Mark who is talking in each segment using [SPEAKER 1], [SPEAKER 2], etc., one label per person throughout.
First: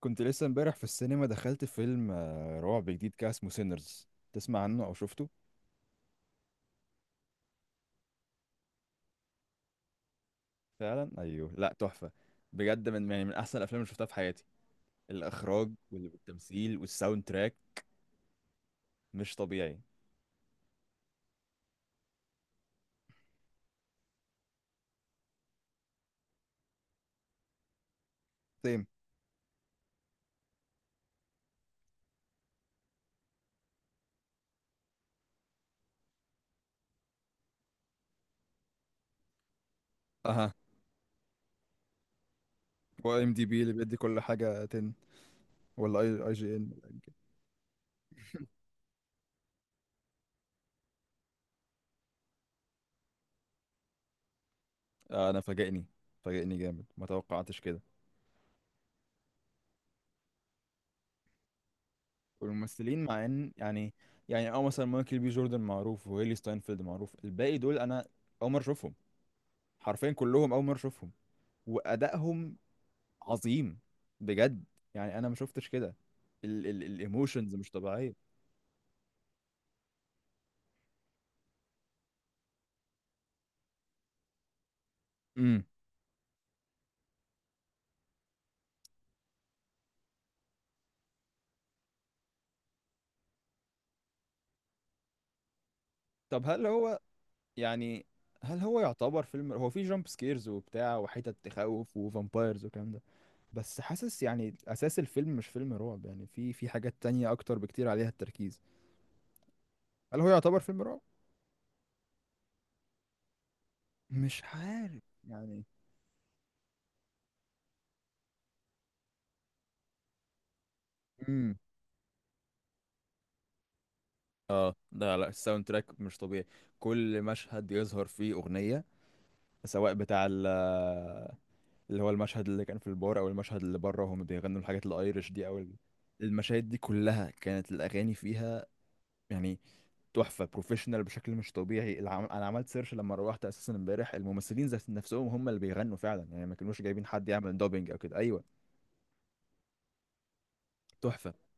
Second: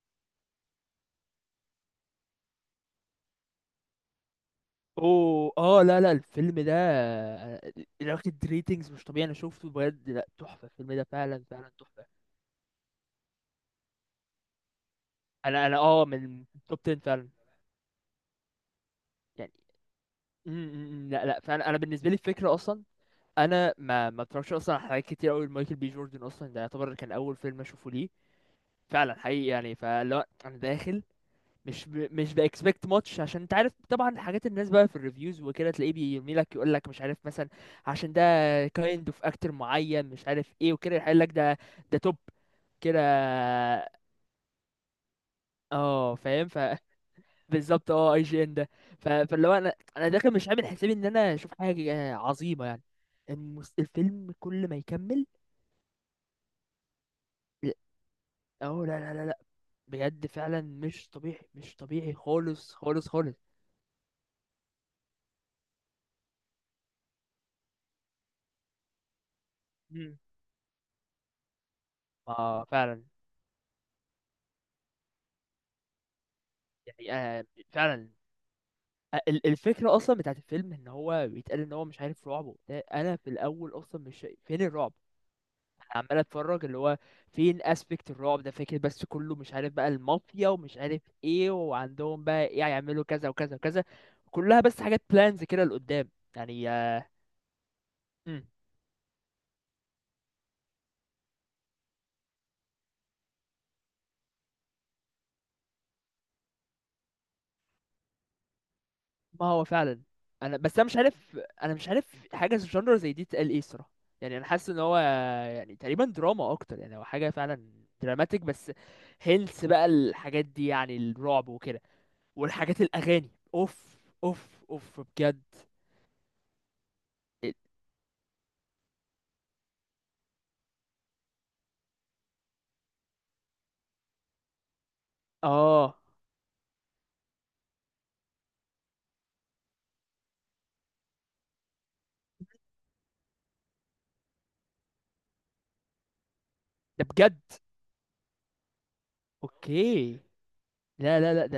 [SPEAKER 1] كنت لسه امبارح في السينما دخلت فيلم رعب جديد كده اسمه سينرز. تسمع عنه او شفته؟
[SPEAKER 2] اوه اه لا لا الفيلم ده واخد ريتنجز مش طبيعي، انا شفته بجد. لا تحفه، الفيلم ده
[SPEAKER 1] فعلا،
[SPEAKER 2] فعلا
[SPEAKER 1] ايوه،
[SPEAKER 2] فعلا
[SPEAKER 1] لا
[SPEAKER 2] تحفه.
[SPEAKER 1] تحفه. بجد يعني من احسن الافلام اللي شفتها في حياتي.
[SPEAKER 2] انا
[SPEAKER 1] الاخراج
[SPEAKER 2] انا من
[SPEAKER 1] والتمثيل
[SPEAKER 2] توب 10
[SPEAKER 1] والساوند
[SPEAKER 2] فعلا.
[SPEAKER 1] تراك مش
[SPEAKER 2] يعني
[SPEAKER 1] طبيعي.
[SPEAKER 2] م- م- م، لا لا فعلا، انا بالنسبه لي الفكره اصلا، انا ما اتفرجش اصلا على حاجات كتير قوي. مايكل بي جوردن اصلا ده يعتبر كان اول فيلم اشوفه ليه،
[SPEAKER 1] سيم.
[SPEAKER 2] فعلا حقيقي. يعني فلا انا داخل مش باكسبكت ماتش، عشان انت عارف طبعا حاجات الناس بقى في الريفيوز وكده، تلاقيه بيرمي لك يقول لك مش عارف مثلا عشان ده كايند اوف اكتر معين مش
[SPEAKER 1] اها.
[SPEAKER 2] عارف ايه وكده، يقول لك ده ده توب كده.
[SPEAKER 1] هو ام دي بي اللي بيدي كل حاجة 10؟ ولا
[SPEAKER 2] اه
[SPEAKER 1] اي
[SPEAKER 2] فاهم.
[SPEAKER 1] جي ان؟
[SPEAKER 2] بالظبط. اه، اي جي ان ده فاللي هو انا داخل مش عامل حسابي ان انا اشوف حاجه عظيمه يعني. الفيلم كل ما يكمل.
[SPEAKER 1] انا فاجئني. فاجئني جامد، ما توقعتش
[SPEAKER 2] لا-
[SPEAKER 1] كده.
[SPEAKER 2] اه لا لا لا لا، بجد فعلا مش طبيعي مش طبيعي خالص
[SPEAKER 1] والممثلين
[SPEAKER 2] خالص
[SPEAKER 1] مع
[SPEAKER 2] خالص.
[SPEAKER 1] ان يعني مثلا مايكل بي جوردن معروف، وهيلي ستاينفيلد معروف. الباقي دول انا اول مره اشوفهم، حرفيا
[SPEAKER 2] مم.
[SPEAKER 1] كلهم اول مره اشوفهم. وادائهم
[SPEAKER 2] اه فعلا.
[SPEAKER 1] عظيم بجد. يعني انا ما شفتش كده،
[SPEAKER 2] يعني آه
[SPEAKER 1] الايموشنز مش
[SPEAKER 2] فعلا.
[SPEAKER 1] طبيعيه.
[SPEAKER 2] الفكرة أصلا بتاعت الفيلم إن هو بيتقال إن هو مش عارف رعب وبتاع. أنا في الأول أصلا مش شايف- فين الرعب؟
[SPEAKER 1] امم
[SPEAKER 2] أنا عمال أتفرج اللي هو فين أسبكت الرعب ده، فاكر بس كله مش عارف بقى المافيا ومش عارف إيه، وعندهم بقى إيه هيعملوا كذا وكذا وكذا. كلها بس حاجات بلانز كده لقدام
[SPEAKER 1] طب
[SPEAKER 2] يعني
[SPEAKER 1] يعني
[SPEAKER 2] مم.
[SPEAKER 1] هل هو يعتبر فيلم هو فيه جامب سكيرز وبتاع وحتت تخوف وفامبايرز والكلام ده؟ بس حاسس يعني اساس الفيلم مش فيلم رعب. يعني في حاجات تانية اكتر بكتير عليها التركيز.
[SPEAKER 2] ما هو فعلا.
[SPEAKER 1] هل هو يعتبر فيلم
[SPEAKER 2] أنا مش
[SPEAKER 1] رعب؟
[SPEAKER 2] عارف. أنا مش عارف حاجة في الجنرا زي دي تقال إيه الصراحة. يعني
[SPEAKER 1] مش
[SPEAKER 2] أنا حاسس إن هو
[SPEAKER 1] عارف يعني.
[SPEAKER 2] يعني تقريبا دراما أكتر، يعني هو حاجة فعلا دراماتيك بس. هيلث بقى الحاجات دي يعني الرعب
[SPEAKER 1] امم
[SPEAKER 2] وكده. والحاجات الاغاني اوف اوف
[SPEAKER 1] اه،
[SPEAKER 2] اوف
[SPEAKER 1] ده، لا،
[SPEAKER 2] بجد.
[SPEAKER 1] الساوند تراك مش طبيعي. كل
[SPEAKER 2] إيه،
[SPEAKER 1] مشهد يظهر فيه اغنيه، سواء بتاع اللي هو المشهد اللي كان في البار، او المشهد اللي بره وهم بيغنوا الحاجات الايرش دي، او
[SPEAKER 2] اه
[SPEAKER 1] المشاهد دي كلها كانت الاغاني فيها. يعني تحفه، بروفيشنال بشكل مش طبيعي. انا عملت سيرش لما روحت اساسا امبارح. الممثلين ذات نفسهم هم اللي بيغنوا فعلا، يعني ما كانوش
[SPEAKER 2] ده
[SPEAKER 1] جايبين حد
[SPEAKER 2] بجد.
[SPEAKER 1] يعمل دوبينج او كده. ايوه،
[SPEAKER 2] اوكي. لا لا
[SPEAKER 1] تحفه.
[SPEAKER 2] لا ده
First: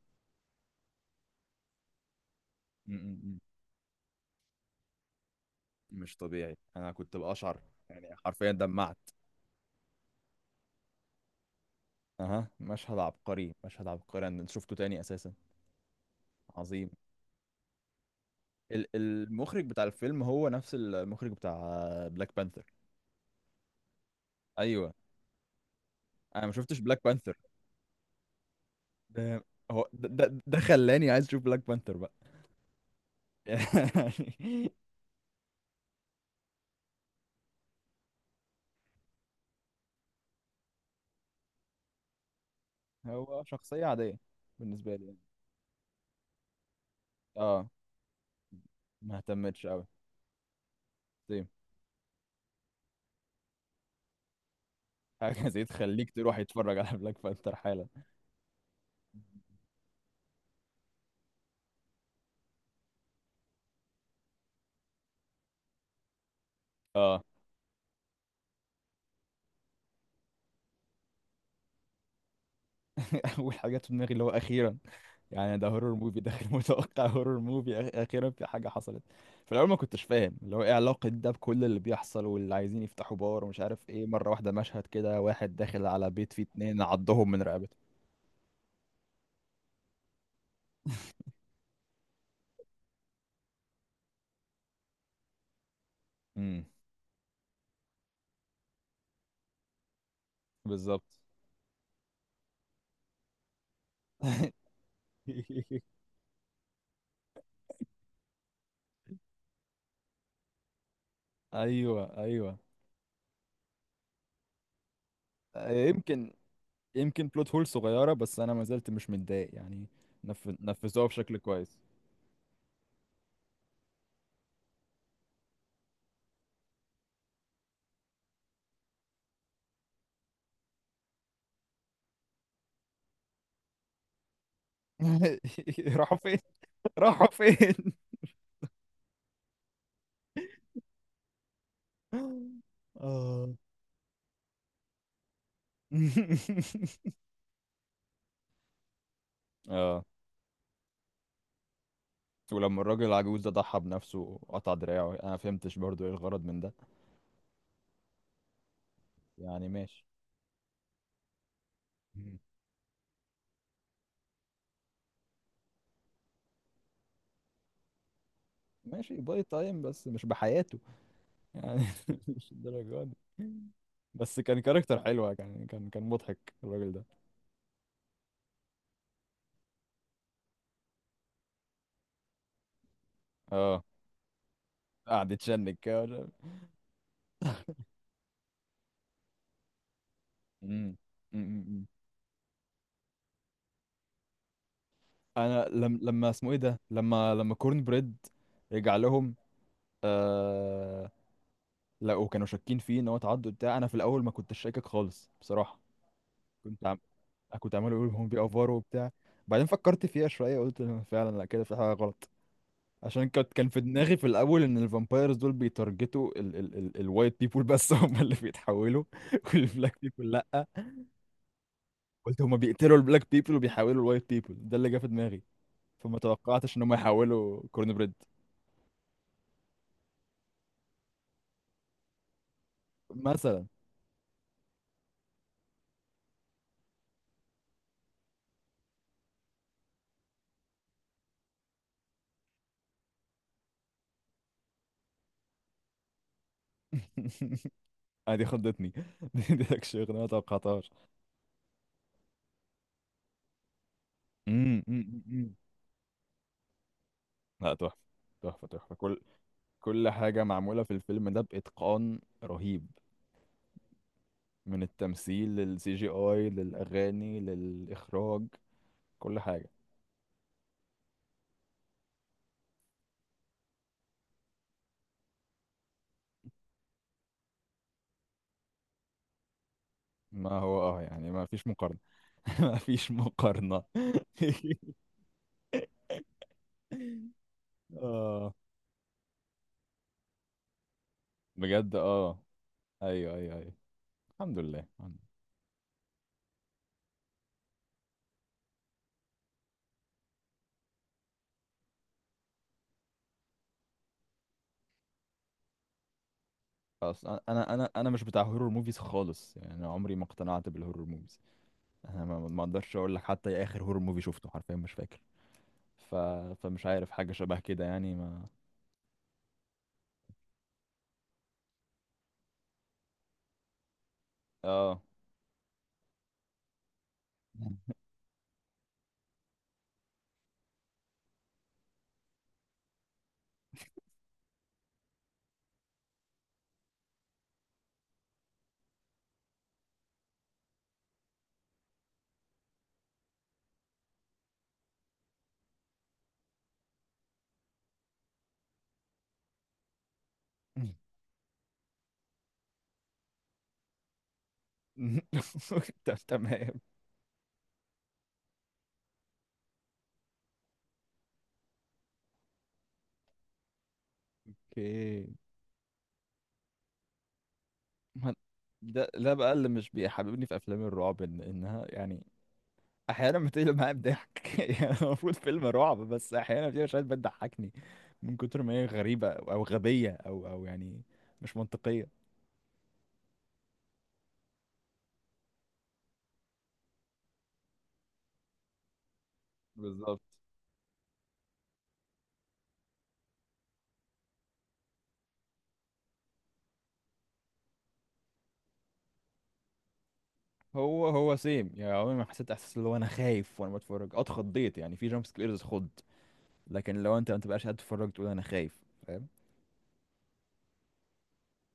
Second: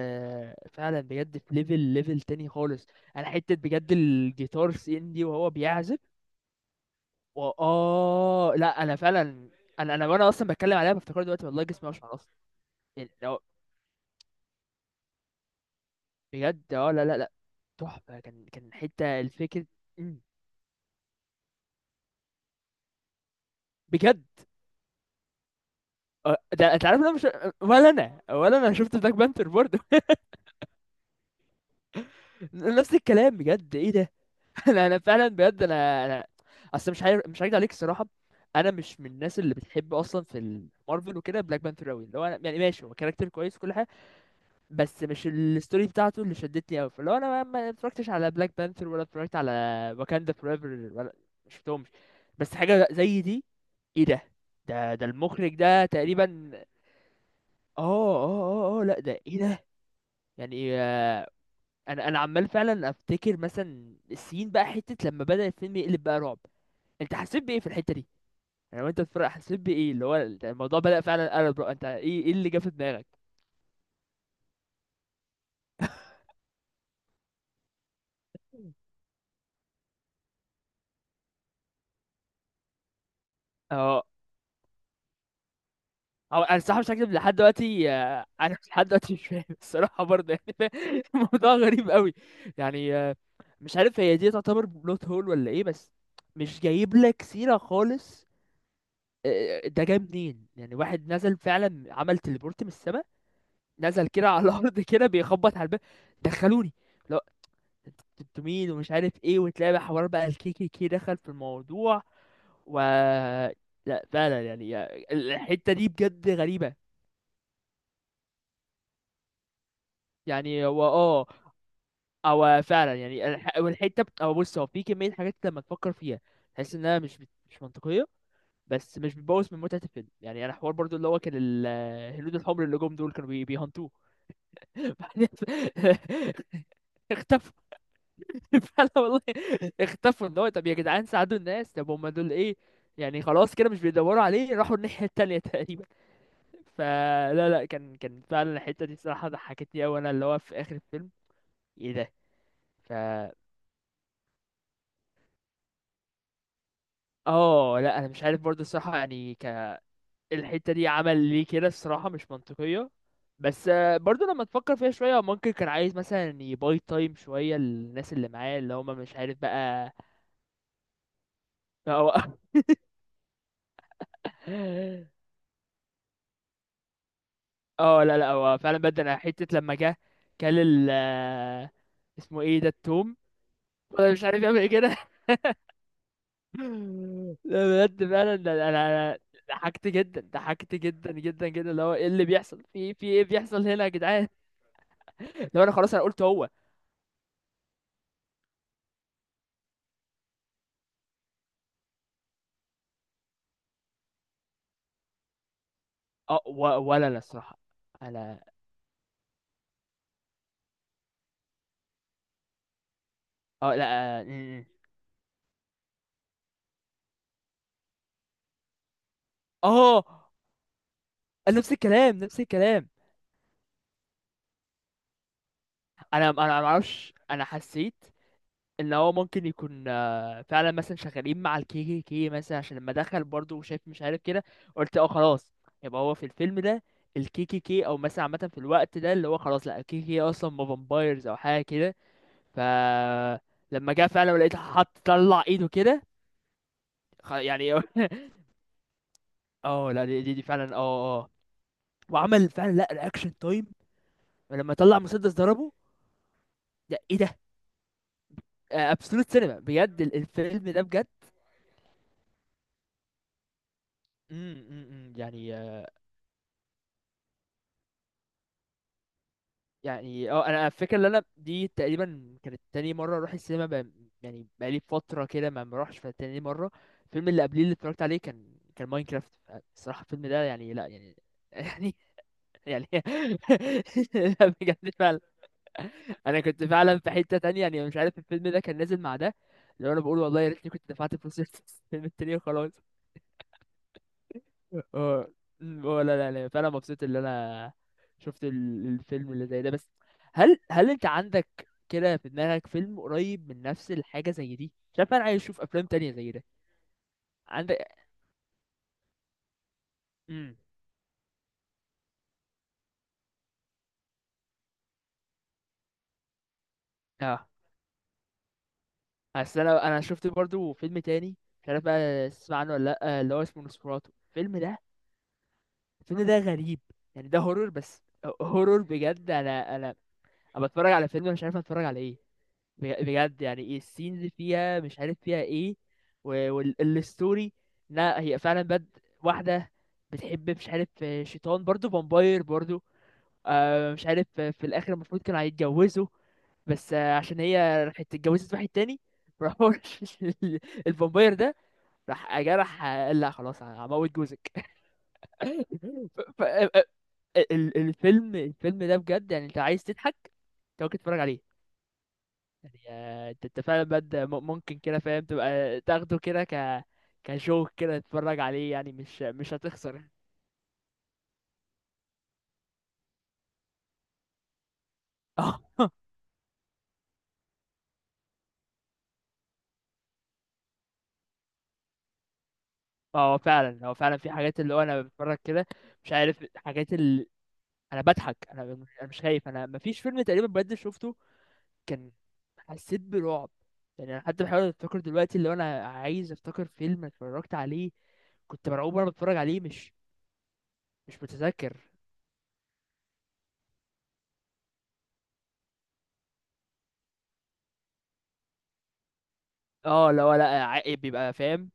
[SPEAKER 2] فعلا بجد في ليفل ليفل تاني خالص.
[SPEAKER 1] م- م-
[SPEAKER 2] انا
[SPEAKER 1] م.
[SPEAKER 2] حته بجد الجيتار سي ان دي وهو بيعزف.
[SPEAKER 1] مش طبيعي، انا كنت بقشعر. يعني حرفيا
[SPEAKER 2] اه لا
[SPEAKER 1] دمعت.
[SPEAKER 2] انا فعلا. انا وانا اصلا بتكلم عليها بفتكر دلوقتي والله جسمي اشعر اصلا،
[SPEAKER 1] اها، مشهد
[SPEAKER 2] يعني
[SPEAKER 1] عبقري، مشهد عبقري. انا شفته تاني اساسا.
[SPEAKER 2] بجد.
[SPEAKER 1] عظيم.
[SPEAKER 2] اه لا لا لا تحفه، كان كان حته
[SPEAKER 1] المخرج
[SPEAKER 2] الفكر.
[SPEAKER 1] بتاع
[SPEAKER 2] مم.
[SPEAKER 1] الفيلم هو نفس المخرج بتاع بلاك بانثر.
[SPEAKER 2] بجد
[SPEAKER 1] ايوه. انا ما
[SPEAKER 2] ده
[SPEAKER 1] شفتش
[SPEAKER 2] انت عارف
[SPEAKER 1] بلاك
[SPEAKER 2] إن انا مش،
[SPEAKER 1] بانثر.
[SPEAKER 2] ولا انا ولا انا شفت بلاك
[SPEAKER 1] ده
[SPEAKER 2] بانثر برضه.
[SPEAKER 1] هو ده ده, ده خلاني عايز اشوف بلاك بانثر بقى.
[SPEAKER 2] نفس الكلام بجد، ايه ده؟
[SPEAKER 1] يعني
[SPEAKER 2] انا فعلا بجد انا اصل مش عارف، مش هكدب عليك الصراحه. انا مش من الناس اللي بتحب اصلا في مارفل وكده بلاك بانثر قوي. اللي هو انا يعني ماشي هو كاركتر
[SPEAKER 1] هو
[SPEAKER 2] كويس وكل
[SPEAKER 1] شخصية
[SPEAKER 2] حاجه،
[SPEAKER 1] عادية بالنسبة
[SPEAKER 2] بس
[SPEAKER 1] لي يعني.
[SPEAKER 2] مش الستوري بتاعته اللي شدتني قوي. فاللي هو انا ما
[SPEAKER 1] اه،
[SPEAKER 2] ما اتفرجتش على بلاك بانثر ولا
[SPEAKER 1] ما
[SPEAKER 2] اتفرجت على
[SPEAKER 1] اهتمتش قوي.
[SPEAKER 2] واكاندا فورايفر ولا
[SPEAKER 1] طيب،
[SPEAKER 2] شفتهمش. بس حاجه زي دي، ايه ده؟ ده
[SPEAKER 1] حاجة
[SPEAKER 2] المخرج
[SPEAKER 1] زي
[SPEAKER 2] ده
[SPEAKER 1] تخليك تروح
[SPEAKER 2] تقريبا.
[SPEAKER 1] يتفرج على بلاك بانثر
[SPEAKER 2] اه
[SPEAKER 1] حالا.
[SPEAKER 2] اه اه. اه لا ده ايه ده؟ يعني انا عمال فعلا افتكر مثلا السين بقى حته لما بدأ الفيلم يقلب بقى رعب. انت
[SPEAKER 1] اه.
[SPEAKER 2] حسيت بايه في الحته دي؟ يعني وانت بتتفرج حسيت بايه اللي هو انت الموضوع بدأ فعلا قلب؟ انت ايه ايه اللي جه في دماغك؟
[SPEAKER 1] اول حاجة جت في دماغي اللي هو اخيرا. يعني ده هورور موفي، داخل متوقع هورور موفي، اخيرا في حاجة حصلت. في الاول ما كنتش فاهم اللي هو ايه علاقة ده بكل اللي بيحصل، واللي عايزين يفتحوا بار ومش عارف
[SPEAKER 2] اه.
[SPEAKER 1] ايه. مرة واحدة مشهد كده، واحد داخل على بيت
[SPEAKER 2] هو
[SPEAKER 1] فيه
[SPEAKER 2] انا الصراحه
[SPEAKER 1] اتنين
[SPEAKER 2] مش هكذب
[SPEAKER 1] عضهم
[SPEAKER 2] لحد
[SPEAKER 1] من رقبته.
[SPEAKER 2] دلوقتي، انا لحد دلوقتي مش فاهم الصراحه برضه. يعني الموضوع غريب قوي. يعني مش عارف هي دي تعتبر بلوت هول ولا ايه؟ بس مش جايب لك سيره خالص. ده جاي منين؟ يعني واحد
[SPEAKER 1] بالظبط.
[SPEAKER 2] نزل فعلا عمل تليبورت من السماء، نزل كده على الارض كده بيخبط على الباب. دخلوني، انتوا مين ومش عارف ايه، وتلاقي حوار بقى الكيكي كي كي دخل في الموضوع.
[SPEAKER 1] ايوه، ايوه.
[SPEAKER 2] و لا فعلا يعني الحته
[SPEAKER 1] آه،
[SPEAKER 2] دي بجد
[SPEAKER 1] يمكن
[SPEAKER 2] غريبه.
[SPEAKER 1] يمكن بلوت هول صغيره، بس انا ما زلت مش متضايق يعني. نف...
[SPEAKER 2] يعني هو
[SPEAKER 1] نفذوها
[SPEAKER 2] اه،
[SPEAKER 1] بشكل كويس.
[SPEAKER 2] او فعلا يعني او بص، هو في كميه حاجات لما تفكر فيها تحس انها مش منطقيه، بس مش بتبوظ من متعه الفيلم. يعني انا حوار برضو اللي هو كان الهنود الحمر اللي جم دول كانوا بيهنتوه. بعدين
[SPEAKER 1] راحوا فين؟ راحوا
[SPEAKER 2] اختفوا.
[SPEAKER 1] فين؟
[SPEAKER 2] فعلا والله اختفوا، ان هو طب يا جدعان ساعدوا الناس. طب هم دول ايه؟ يعني
[SPEAKER 1] اه.
[SPEAKER 2] خلاص كده مش بيدوروا عليه، راحوا الناحية التانية تقريبا. فلا لا، كان كان فعلا الحتة دي الصراحة ضحكتني أوي.
[SPEAKER 1] اه،
[SPEAKER 2] أنا اللي هو في آخر الفيلم ايه ده؟
[SPEAKER 1] ولما
[SPEAKER 2] ف
[SPEAKER 1] الراجل العجوز ده ضحى بنفسه وقطع دراعه، انا ما فهمتش برضو ايه الغرض من ده.
[SPEAKER 2] اه لا أنا مش عارف برضه الصراحة. يعني
[SPEAKER 1] يعني ماشي.
[SPEAKER 2] الحتة دي عمل ليه كده الصراحة؟ مش
[SPEAKER 1] مم.
[SPEAKER 2] منطقية. بس برضه لما تفكر فيها شوية، هو ممكن كان عايز مثلا يباي تايم شوية للناس اللي معاه اللي هما
[SPEAKER 1] ماشي
[SPEAKER 2] مش عارف
[SPEAKER 1] باي تايم،
[SPEAKER 2] بقى.
[SPEAKER 1] بس مش بحياته يعني.
[SPEAKER 2] هو
[SPEAKER 1] مش الدرجه دي. بس كان كاركتر حلوة، كان مضحك الراجل ده.
[SPEAKER 2] اه لا لا، هو فعلا بدأ حتة لما جه كل ال اسمه ايه ده؟ التوم
[SPEAKER 1] اه،
[SPEAKER 2] انا مش عارف يعمل ايه كده.
[SPEAKER 1] قاعد يتشنج كده
[SPEAKER 2] لا بجد فعلا ده انا. أنا ضحكت جدا، ضحكت
[SPEAKER 1] مم.
[SPEAKER 2] جدا
[SPEAKER 1] مم.
[SPEAKER 2] جدا جدا. اللي
[SPEAKER 1] مم.
[SPEAKER 2] هو ايه اللي بيحصل في في ايه بيحصل هنا يا جدعان؟ لو
[SPEAKER 1] انا
[SPEAKER 2] انا خلاص.
[SPEAKER 1] لم...
[SPEAKER 2] انا قلت
[SPEAKER 1] لما
[SPEAKER 2] هو
[SPEAKER 1] اسمه ايه ده، لما كورن بريد رجع لهم آه... لقوا، كانوا شاكين فيه ان هو تعدوا بتاع. انا في الاول ما كنتش شاكك خالص بصراحه.
[SPEAKER 2] اه،
[SPEAKER 1] كنت عم...
[SPEAKER 2] ولا لا الصراحة.
[SPEAKER 1] كنت عمال اقول هم
[SPEAKER 2] انا
[SPEAKER 1] بيأفوروا وبتاع. بعدين فكرت فيها شويه، قلت فعلا لا، كده في حاجه غلط. عشان كان
[SPEAKER 2] اه
[SPEAKER 1] في دماغي
[SPEAKER 2] لا
[SPEAKER 1] في الاول ان الفامبايرز دول بيتارجتوا ال ال ال الوايت بيبول بس، هم اللي بيتحولوا. والبلاك
[SPEAKER 2] اه
[SPEAKER 1] بيبول لا.
[SPEAKER 2] اه نفس الكلام
[SPEAKER 1] قلت
[SPEAKER 2] نفس
[SPEAKER 1] هما
[SPEAKER 2] الكلام.
[SPEAKER 1] بيقتلوا البلاك بيبل وبيحولوا الوايت بيبل، ده اللي جه في دماغي. فما
[SPEAKER 2] انا ما
[SPEAKER 1] توقعتش ان هما
[SPEAKER 2] اعرفش. انا
[SPEAKER 1] يحولوا كورن
[SPEAKER 2] حسيت
[SPEAKER 1] بريد
[SPEAKER 2] ان هو ممكن يكون فعلا مثلا شغالين مع الكي كي كي مثلا، عشان لما دخل برضه
[SPEAKER 1] مثلا.
[SPEAKER 2] وشايف مش عارف كده، قلت اه خلاص يبقى هو في الفيلم ده الكي كي كي او مثلا عامه في الوقت ده اللي هو خلاص لا الكي كي كي اصلا ما فامبايرز او حاجه كده. ف لما جه فعلا ولقيت حط طلع ايده كده يعني
[SPEAKER 1] آه دي خضتني. دي
[SPEAKER 2] اه لا
[SPEAKER 1] اكشن ما
[SPEAKER 2] دي فعلا.
[SPEAKER 1] توقعتهاش.
[SPEAKER 2] اه اه وعمل فعلا لا رياكشن تايم لما
[SPEAKER 1] أمم،
[SPEAKER 2] طلع
[SPEAKER 1] أمم،
[SPEAKER 2] مسدس
[SPEAKER 1] أمم.
[SPEAKER 2] ضربه. ده ايه ده؟
[SPEAKER 1] لا تحفه، تحفه، تحفه. كل
[SPEAKER 2] ابسولوت سينما بجد
[SPEAKER 1] كل حاجه
[SPEAKER 2] الفيلم
[SPEAKER 1] معموله
[SPEAKER 2] ده
[SPEAKER 1] في
[SPEAKER 2] بجد.
[SPEAKER 1] الفيلم ده باتقان رهيب، من
[SPEAKER 2] إمم، إمم،
[SPEAKER 1] التمثيل
[SPEAKER 2] يعني.
[SPEAKER 1] للسي جي اي للاغاني للاخراج، كل حاجه.
[SPEAKER 2] يعني اه انا الفكره ان انا دي تقريبا كانت تاني مره اروح السينما، يعني بقالي فتره كده ما بروحش. فتاني مره الفيلم اللي قبليه اللي اتفرجت عليه كان كان ماينكرافت. الصراحه الفيلم ده
[SPEAKER 1] ما
[SPEAKER 2] يعني
[SPEAKER 1] هو
[SPEAKER 2] لا يعني
[SPEAKER 1] يعني ما فيش
[SPEAKER 2] يعني.
[SPEAKER 1] مقارنه. ما
[SPEAKER 2] يعني
[SPEAKER 1] فيش مقارنه.
[SPEAKER 2] لا بجد فعلا. انا كنت فعلا في حته تانية، يعني مش عارف الفيلم
[SPEAKER 1] اه
[SPEAKER 2] ده كان نازل مع ده، لو انا بقول والله يا ريتني كنت دفعت فلوس
[SPEAKER 1] بجد،
[SPEAKER 2] الفيلم التاني
[SPEAKER 1] اه،
[SPEAKER 2] وخلاص.
[SPEAKER 1] ايوه ايوه ايوه. الحمد لله، الحمد لله.
[SPEAKER 2] اه لا لا لا، فانا مبسوط اللي انا شفت الفيلم اللي زي ده. بس هل انت عندك كده في دماغك فيلم قريب من نفس الحاجه زي دي؟ شايف انا عايز اشوف افلام تانية زي ده.
[SPEAKER 1] خلاص، انا انا
[SPEAKER 2] عندك؟
[SPEAKER 1] انا أنا مش بتاع هورور موفيز خالص. يعني انا عمري ما
[SPEAKER 2] امم
[SPEAKER 1] اقتنعت بالهورور موفيز. انا ما اقدرش اقول لك حتى ايه اخر هورور موفي شفته، حرفيا مش فاكر. ف... فمش عارف حاجه
[SPEAKER 2] اه.
[SPEAKER 1] شبه كده يعني ما.
[SPEAKER 2] اصل انا شفت برضو فيلم تاني، مش عارف بقى تسمع عنه ولا لا، اللي هو اسمه نوسفراتو الفيلم ده.
[SPEAKER 1] اه
[SPEAKER 2] الفيلم ده غريب، يعني ده هورور بس. هورور بجد. انا انا انا بتفرج على فيلم أنا مش عارف اتفرج على ايه. بجد يعني ايه السينز فيها مش عارف فيها ايه. والستوري لا هي فعلا بد. واحدة بتحب مش عارف شيطان برضو، فامباير برضو. آه مش عارف في الاخر المفروض كانوا هيتجوزوا بس عشان هي راحت اتجوزت واحد تاني، راح هو الفامباير ده راح جرح، قال لا خلاص هموت جوزك.
[SPEAKER 1] ت-
[SPEAKER 2] ف... ف...
[SPEAKER 1] تمام
[SPEAKER 2] الفيلم الفيلم ده بجد، يعني انت عايز تضحك انت ممكن تتفرج عليه. يعني انت انت فعلا بجد ممكن كده
[SPEAKER 1] اوكي.
[SPEAKER 2] فاهم تبقى تاخده كده كجوك كده
[SPEAKER 1] ما-
[SPEAKER 2] تتفرج عليه. يعني
[SPEAKER 1] ده
[SPEAKER 2] مش
[SPEAKER 1] ده بقى
[SPEAKER 2] مش
[SPEAKER 1] اللي مش
[SPEAKER 2] هتخسر.
[SPEAKER 1] بيحببني في افلام الرعب، انها يعني احيانا بتقلب معايا بضحك. يعني المفروض فيلم رعب، بس احيانا في مشاهد بتضحكني من كتر ما هي غريبه، أو غبيه، او يعني مش منطقيه.
[SPEAKER 2] اه هو فعلا هو فعلا في حاجات اللي هو انا بتفرج كده مش عارف، حاجات اللي انا بضحك. انا انا مش خايف. انا مفيش
[SPEAKER 1] بالظبط.
[SPEAKER 2] فيلم تقريبا بجد شفته كان حسيت برعب. يعني انا حتى بحاول افتكر دلوقتي اللي هو انا عايز افتكر فيلم اتفرجت عليه كنت مرعوب وانا بتفرج عليه. مش
[SPEAKER 1] هو
[SPEAKER 2] مش
[SPEAKER 1] هو سيم.
[SPEAKER 2] متذكر.
[SPEAKER 1] يعني عمري ما حسيت احساس اللي هو انا خايف وانا بتفرج. اه اتخضيت يعني في جامب سكيرز، خض. لكن لو انت ما تبقاش قاعد تتفرج تقول انا خايف، فاهم.
[SPEAKER 2] اه لا لا، بيبقى فاهم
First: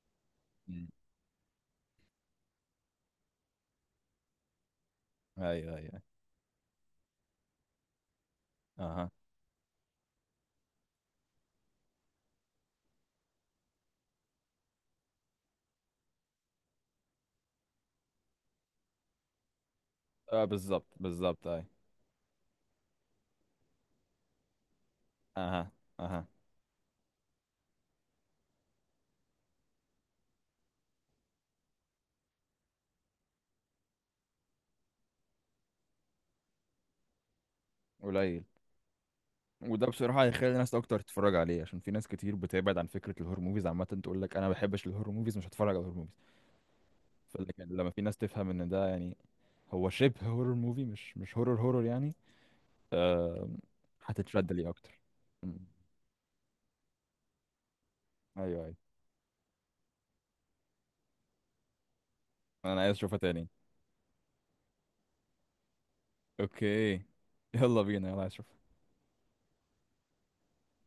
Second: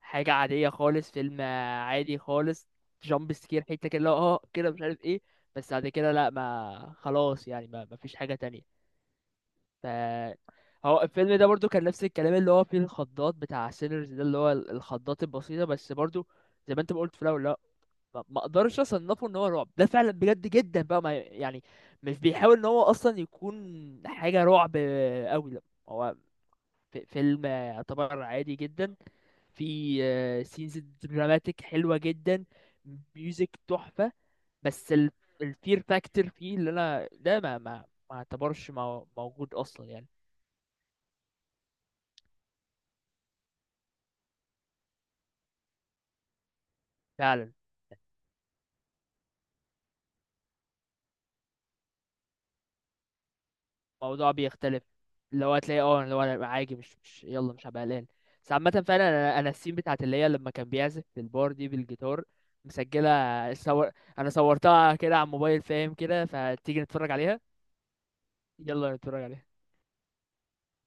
[SPEAKER 2] حاجة عادية
[SPEAKER 1] مم.
[SPEAKER 2] خالص، فيلم عادي خالص. جامب سكير حتة كده اللي هو اه كده مش عارف ايه، بس
[SPEAKER 1] ايوه،
[SPEAKER 2] بعد
[SPEAKER 1] ايوه.
[SPEAKER 2] كده لا، ما خلاص يعني ما فيش حاجة تانية.
[SPEAKER 1] اها،
[SPEAKER 2] ف هو الفيلم ده برضو كان نفس الكلام، اللي هو فيه الخضات بتاع سينرز ده، اللي هو الخضات البسيطة بس. برضو زي ما انت ما قلت في الاول، لا ما اقدرش اصنفه ان هو رعب. ده فعلا
[SPEAKER 1] اه،
[SPEAKER 2] بجد جدا
[SPEAKER 1] بالظبط،
[SPEAKER 2] بقى، ما
[SPEAKER 1] بالظبط،
[SPEAKER 2] يعني
[SPEAKER 1] اي.
[SPEAKER 2] مش بيحاول ان هو اصلا يكون حاجة رعب قوي. لا
[SPEAKER 1] اها،
[SPEAKER 2] هو
[SPEAKER 1] اها.
[SPEAKER 2] فيلم يعتبر عادي جدا، في سينز دراماتيك حلوة جدا، ميوزك تحفة، بس الفير فاكتور فيه اللي انا ده ما
[SPEAKER 1] قليل.
[SPEAKER 2] اعتبرش موجود اصلا
[SPEAKER 1] وده
[SPEAKER 2] يعني.
[SPEAKER 1] بصراحة هيخلي ناس أكتر تتفرج عليه، عشان في ناس كتير بتبعد عن فكرة الهور موفيز عامة، تقول لك أنا ما بحبش الهور موفيز، مش هتفرج على الهور موفيز.
[SPEAKER 2] فعلا
[SPEAKER 1] فلكن لما في ناس تفهم إن ده يعني هو شبه هورر موفي، مش هورر هورر يعني، آه،
[SPEAKER 2] الموضوع
[SPEAKER 1] هتتشد ليه
[SPEAKER 2] بيختلف.
[SPEAKER 1] أكتر.
[SPEAKER 2] لو
[SPEAKER 1] أمم.
[SPEAKER 2] هتلاقي اه لو انا عادي مش مش يلا مش هبقى قلقان.
[SPEAKER 1] أيوه،
[SPEAKER 2] بس
[SPEAKER 1] أيوه.
[SPEAKER 2] عامة فعلا انا السين بتاعت اللي هي لما كان بيعزف في البار دي بالجيتار
[SPEAKER 1] أنا عايز
[SPEAKER 2] مسجلة.
[SPEAKER 1] أشوفها تاني.
[SPEAKER 2] صور، انا صورتها كده على الموبايل فاهم كده، فتيجي
[SPEAKER 1] أوكي.
[SPEAKER 2] نتفرج عليها؟
[SPEAKER 1] يلا بينا، يلا عايز أشوفها
[SPEAKER 2] يلا نتفرج عليها.